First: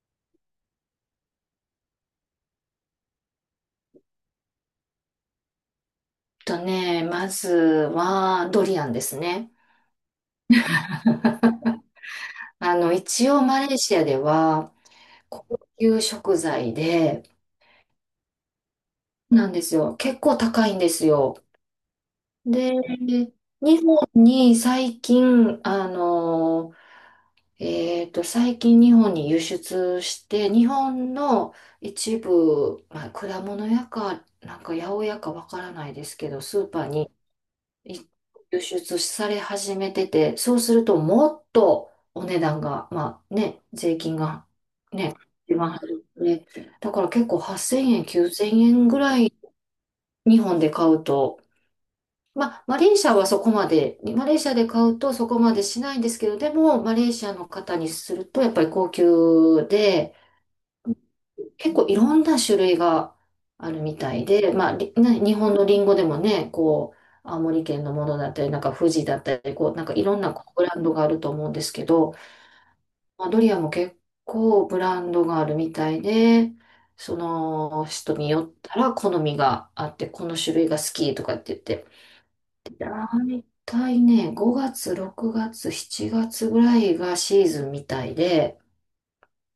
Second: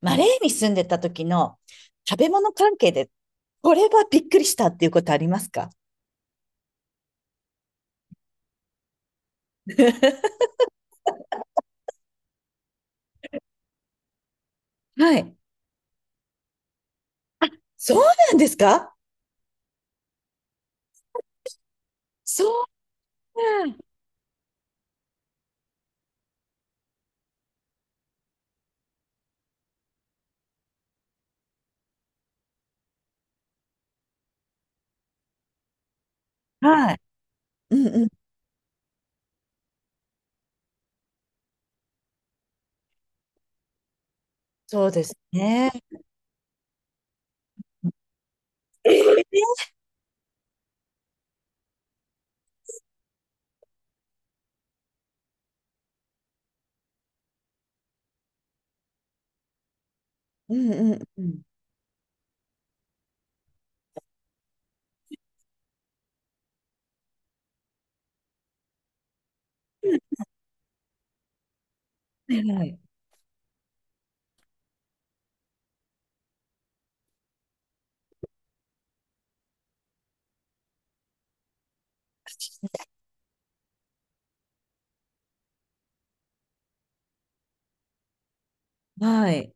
マレーに住んでた時の食べ物関係で、これはびっくりしたっていうことありますか？とね、まずはドリアンですね。一応マレーシアでははい。高級食材で、そうなんですか？なんですよ。結構高いんですよ。そうで、日本に最近、最近日本に輸出して、日本の一部、まあ、果物屋か、なんか八百屋かわからないですけど、スーパなん、ーはい。にうんいうん。輸出され始めてて、そうするともっとお値段が、まあね、税金がそうですね、一ね。番入るので、だから結構8000円、9000円えぐらいー、日本で買うと、まあマレーシアで買うとそこまでしないんですけど、でもマレーシアの方にするとやっぱり高級で、うんうん結構いろんな種類があるみたいで、日本のリンゴでもね、こう、青森県のものだったり、なんか富士だったり、こう、なんかいろんなこうブランドがあると思うんですけど、うん。はい。まあ、ドリアンも結構ブランドがあるみたいで、その人によったら好みがあって、この種類が好きとかって言って、大体ね、5月、6月、7月ぐらいがシーズンみたいで、はい。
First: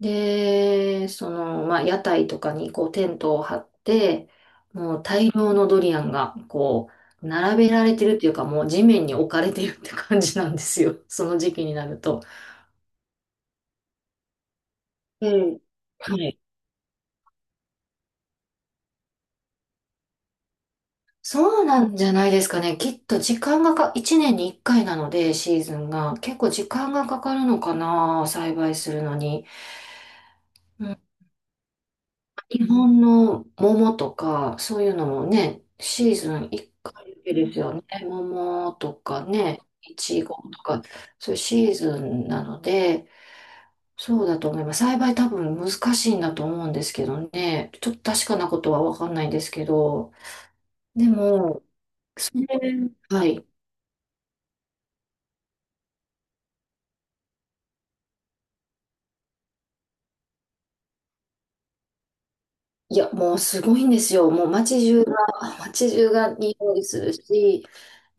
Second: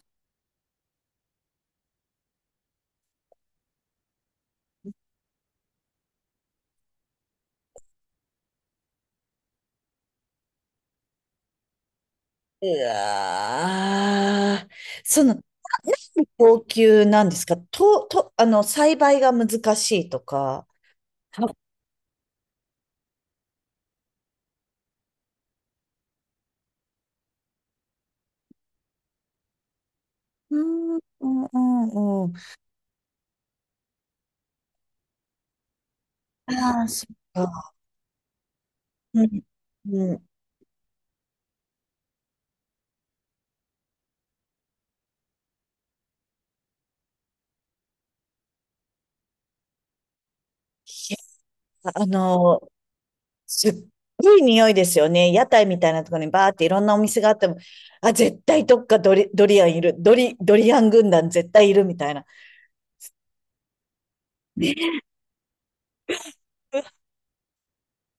で、その、まあ、屋台とかにこうテントを張って、もう大量のドリアンがこう、並べられてるっていうか、もう地面に置かれてるって感じなんですよ。その時期になると。うわー、そうの、ななんん、はでい。高級なんですか、と、と、栽培が難しいとか。あ、そうなんじゃないですかね。きっと時間がか、1年に1回なので、シーズンが。結構時間がかかるのかな、栽培するのに。うん、う、うん、うん、うん。日本の桃とか、そういうのもね、シーズン1ああ、そ回っだけですよか。ね。桃とうかん、ね、いうん。へ、ちごとか、そういうシーズンなので、そうだと思います。栽培多分難しいんだと思うんですけどね。ちょっと確かなことはわかんないんですけど。でも、あうの、ん、はい。すっごい匂いですよね。屋台みたいなところにバーっていろんなお店があっても、あ、絶対どっかドリ、ドリアンいる。ドリ、ドリアン軍団絶対いるみたいな。いや、もうすごいんですよ。もうね、街中が、街中が匂いするし、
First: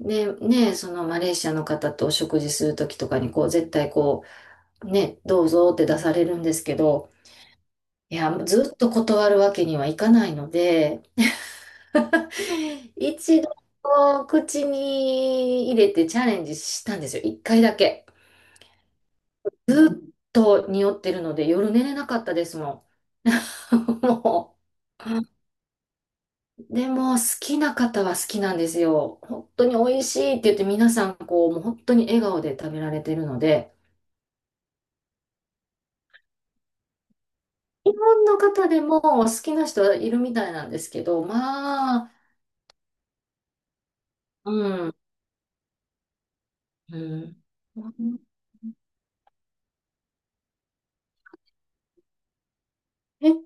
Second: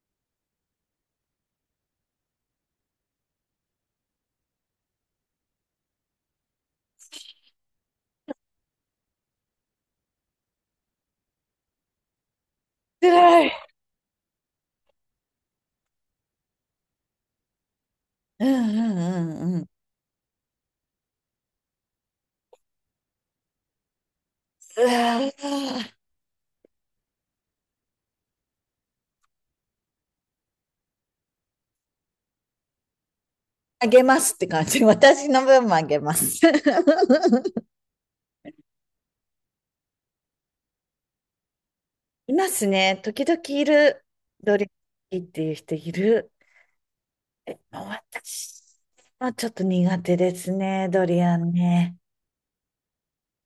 ね、そのマレーシアの方とお食事するときとかに、こう、絶対こう、ね、どうぞって出されるんですけど、いや、ずっと断るわけにはいかないので、辛一度い。口に入れてチャレンジしたんですよ。一回だけ。うんうんうんうん。うずっと匂ってるので夜寝れなかったですもん。もわー、う。でも好きな方は好きなんですよ。本当に美味しいって言って皆さんこう、もう本当に笑顔で食べられてるので、あげますって感じ。私の分もあげます。日本の方でも好きな人はいるみたいなんですけど、まあ、いますね。時々いる。うドリん。アンっていう人いる。へえ、もううん、私はちょっと苦手ですね。ドリアンね。え、東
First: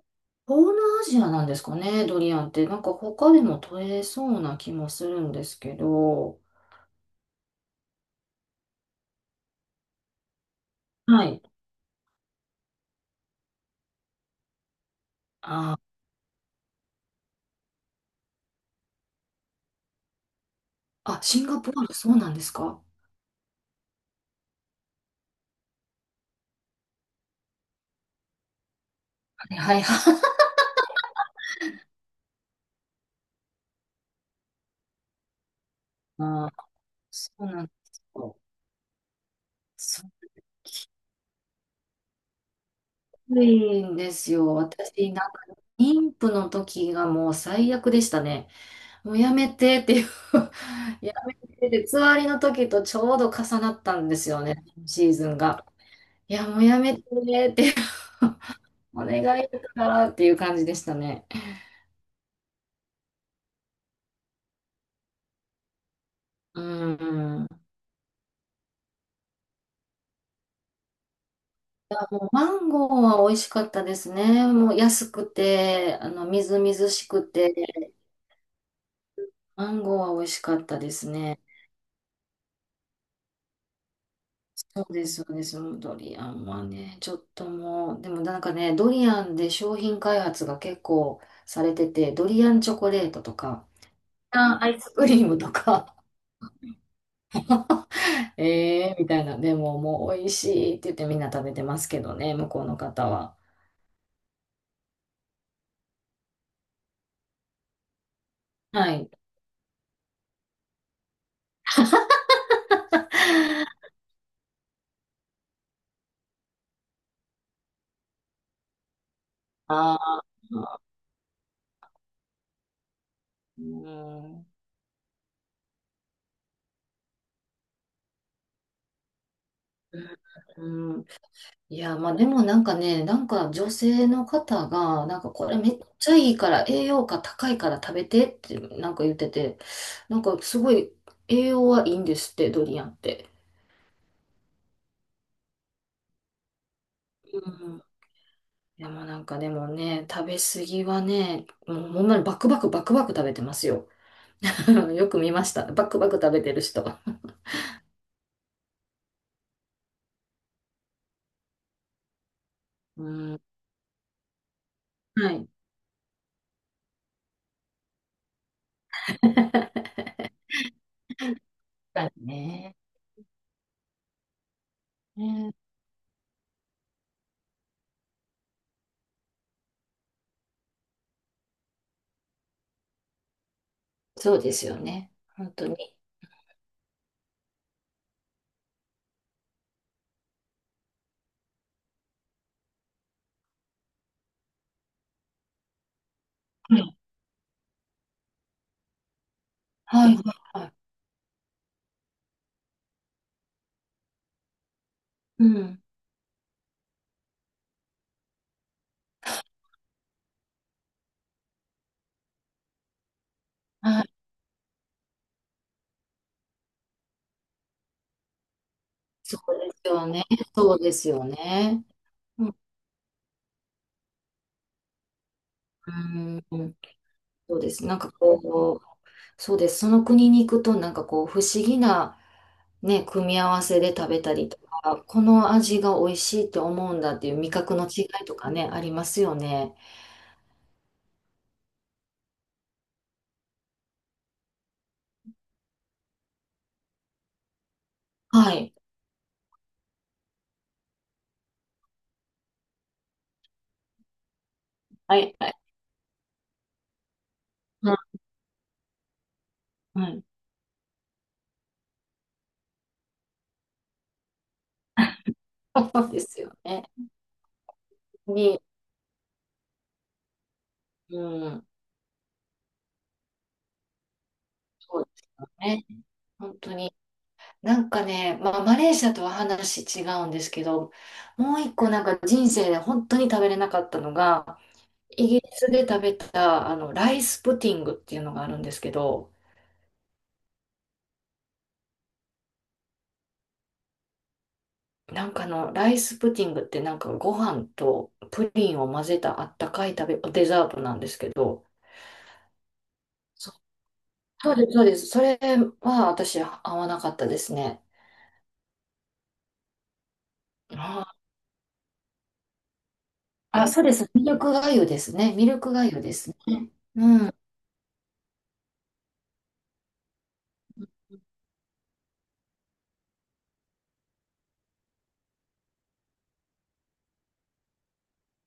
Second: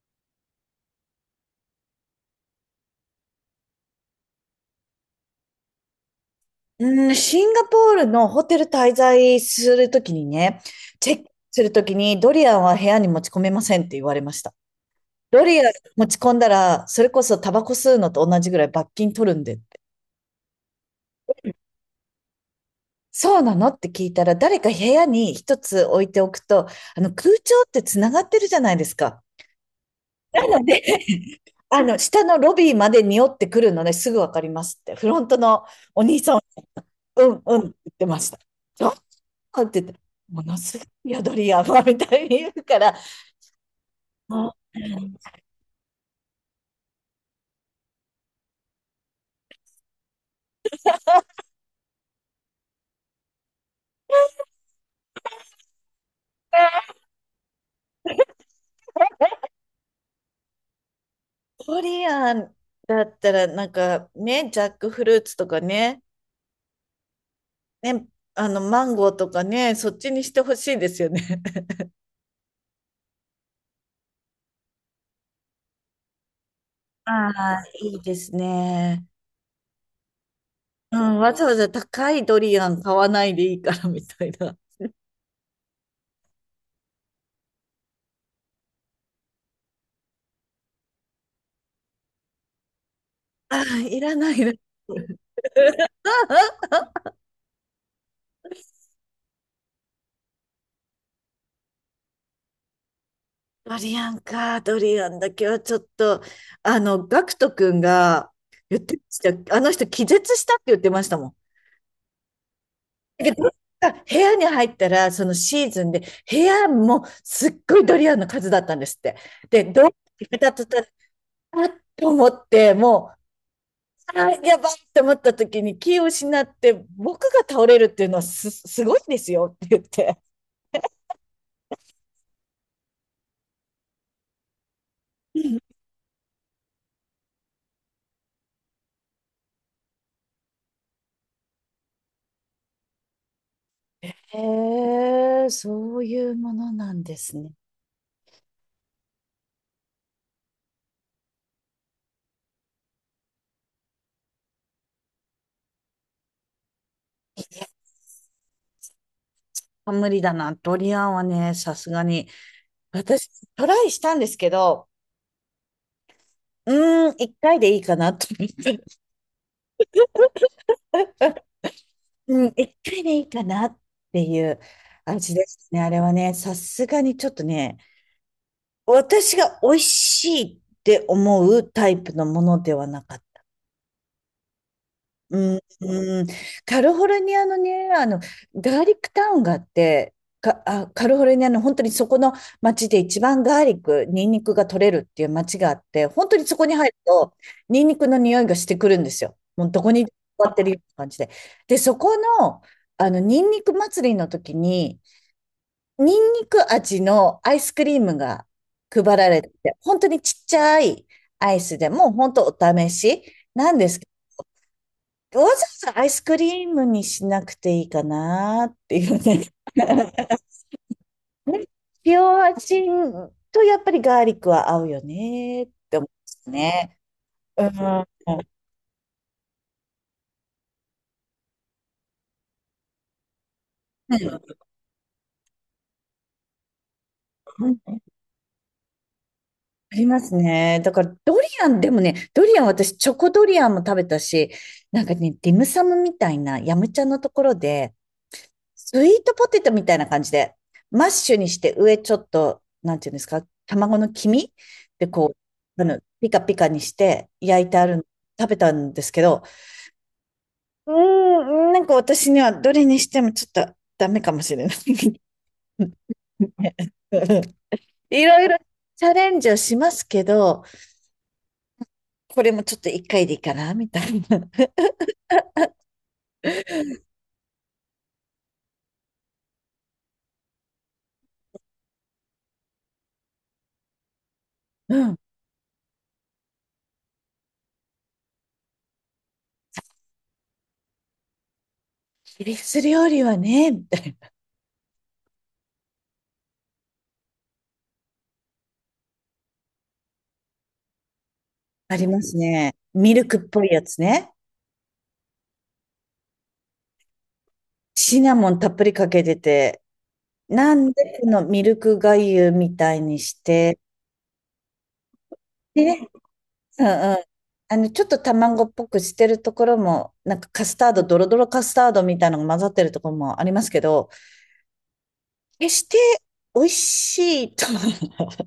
南アジアなんですかね、ドリアンって。なんか他でも取れそうな気もするんですけど。うん、シンガポールのホテル滞在するときにね、チェッはクい。するときにドリアンは部屋に持ち込めませんって言われました。ドリアンあー、持ち込んだら、それこそタバコ吸うのと同じぐらい罰金取るんでって。あ、シンガポール、そうなんですか、はそうなのって聞いたら、誰か部屋に一つ置いておくと、空調ってつながってるじゃないですか。い、はい、はい。なので、下のロビーまで匂ってくるのね、すぐわかりますって。フロントのお兄さん、あー、うそん、ううんっなんてで言っすてましよ。た。あって言って、すものすごいよ、ドリアンは、みたいに言うから、ごいんですよ。あ、私、なんか、妊婦の時がもう最悪でしたね。もうやめてっていう やめてって、つわりの時とちょうど重なったんですよね、シーズンが。いや、もうやめてって。いう、これがいいからっていう感じでしたね。ドリアンだったら、なんかね、ジャックフルーツとかね、うん。ね、マンゴーとかね、そっちにしてほしいですよね。マンゴーは美味しかったですね。もう安くて、みずみずしくあて、あ、いいですね。マンゴーは美味しかったでうすん、わね。ざわざ高いドリアン買わないでいいからみたいな。そうです、そうです。もうドリアンはね、ちょっともう、でもなんかね、ドリアンで商品開発が結構されてて、ドリアンチョコレートとあか、あ、いらなドいリアな。ンアイスクリームとか、えーみたいな、でももう美味しいって言ってみんな食べてますけどね、向こうの方は。ドリアンか、ドリアンだけはちょっと、ガクト君が言っはてまい。した。あの人気絶したって言ってましたもん。だけど、部屋に入ったら、そのシーズンで、部屋もすっごいドリアンの数だったんですって。で、どうやあー、ってたとたら、あっと思って、もう、うあん。ーやばいと思った時に気を失って、僕が倒れるっていうのはす、すごいんですよって言って、うん、いや、まあでもなんかね、なんか女性の方が、なんかこれめっちゃいいから、栄養価高いから食べてってなんか言ってて、なんかすごい栄養はいいんですって、ドリアンって。へえ、そういうものなんですね。うん、でもなんかでもね、食べ過ぎはね、もうほんまにバクバクバクバク食べてますよ。よく見ました。バクバク食べてる人。無理だな。ドリアンはね、さすがに。う私、ん。トライしたんですけど、はい。うーん、一回でいいかなと思って。だうん、一ね。回でいいかなっていう味でね、したね。あれはね、さすがにちょっとね、私が美味しいって思うタイプのものではなかっ、そうですよね。う本ん、当に。うん、カリフォルニアのね、ガーリックタウンがあって、か、あ、カリフォルニアの本当にそこの町で一番ガーリック、ニンニクが取れるっていう町があって、本当にそこには入るい。と、ニンニクの匂いがしてくるんですよ。もうどこにはい。座ってはるようい、な感じで。で、そこの、ニンニク祭りの時に、うん。ニンニク味のアイスクリームが配られてて、本当にちっちゃいアイスでも、本当お試しなんですはけど、い。わざわざアイスクリームにしなくていいかなっていうそね。うで すよね。そうですよね。塩うん。味とやっぱりガーリックは合うよねっうて思うんですん。ね。そううでん。す。なんかこう、そうです。その国に行くと、なんかこう、不思議なね、組み合わせで食べたりうとか、この味が美味しいって思うんだっていう味覚のん、違いとかね、ありますよね。ありますね。だから、ドリアン、でもね、ドリアン、私、チョコドリアンも食べたし、なんかね、ディムサムみたいな、ヤムチャのところで、はい。スイートポテトみたいな感じで、マッシュにして上ちょっと、なんていうんですか、卵の黄身ではこい。はい。う、ピカピカにして焼いてあうん。るの、食べたんですけど、うん、うーん、なんか私にはどれにしてもちょっとダメかもしれない。そうですよね。いろいろに、チャレンジをしますけど、うん。これもちょっと一回でいいかな、みたいな。そうですね。本当に。なんかね、まあ、マレーシアとは話違うんですけど、もう一個なんか人生で本当に食べれなかったのが、うん。フイギリスで食べたあのライスプティングっていうのがあるんですけど、ィリス料理はね、みたいな。なんかあのライスプティングってなんかご飯とプリンを混ぜたあったかい食べ、デザートなんですけど、ありますね。ミルクっそ、ぽいやつね。そうです、そうです。それは私合わなかったですね。シナモンたっぷりかけてて、なあんー、でこのミルクがゆみたいにしあ、て、そうです。ミルクがゆですね。ミルクでがゆね、ですね。うんううん。ん。ちょっと卵っぽくしてるところも、なんかカスタード、ドロドロカスタードみたいなのが混ざってるところもありますけど、決して美味しいとは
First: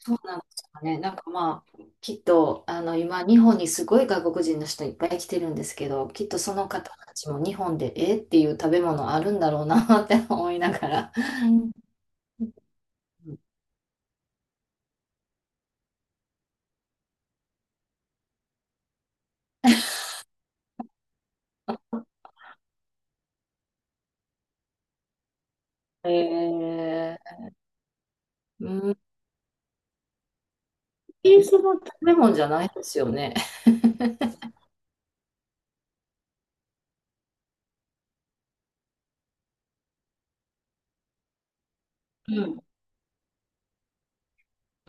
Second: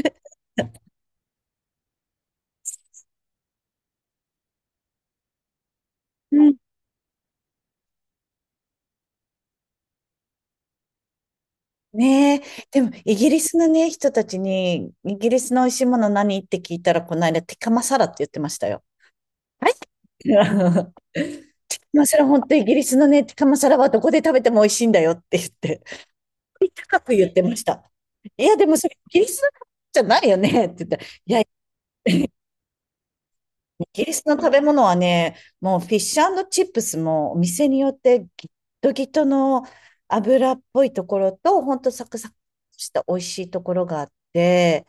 そう なんですかね。きっと、今、日本にすごい外国人の人いっぱい来てるんですけど、きっとその方たちも日本で、えっていう食べ物あるんだろうなって思いながら。うん、ねえ、でもイギリスのね、人たちに、イギリスの美味しいもの何って聞いたら、この間、ティカマサラって言ってましたよ。はい。 まあ、そ、本当イギリスのね、ティカマサラはどこで食べても美味しいんだよって言って、高く言っえてました。いや、ー、でもそうん、れイイギリスのじゃないよねって言ったら、いギや、リイスの食べ物じゃないですよね。ギリスの食べ物はね、もうフィッシュチップスもお店によってギットギトの油っぽいところと、本当サクサクうん。した美味しいところがあって、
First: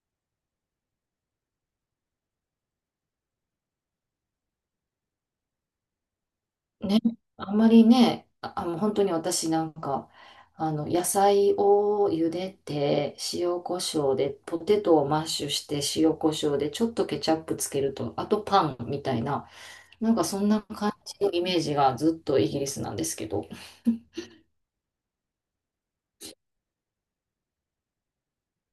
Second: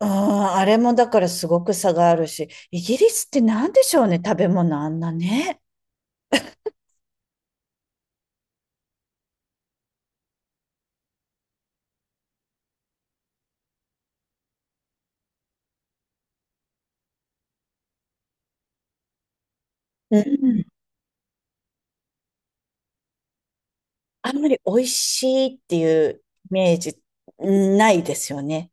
ああ、あれもだからすごく差があるし、イギリスって何でしょうね、食べ物あんなね。ね、あんまりね、あ、あの本当に私なんか、あの、野菜を茹でて、塩コショウで、ポテトをマッシュして、塩コショウで、ちょっとケチャップつけると、あとパンみたいな、なんうかそんなん。感じのイメージがずっとイギリスなんですけど、あんまり美味しいっていうイメージないですよね。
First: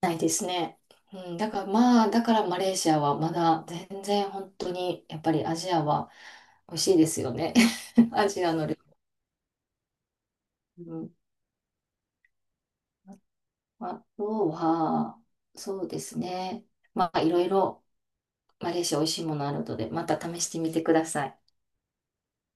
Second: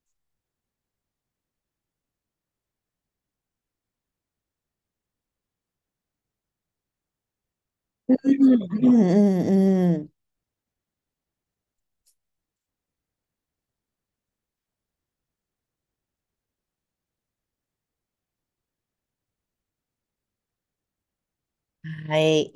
ないですね。うん、だからまあ、だからマレーシアはまだ全然本当に、やっぱりアジアは美味しいですよね。アジアの料うんうんう理。あとは、そうですね。まあ、いろいろ、マレーシア美味しいものあるので、また試してみてください。ん。はい。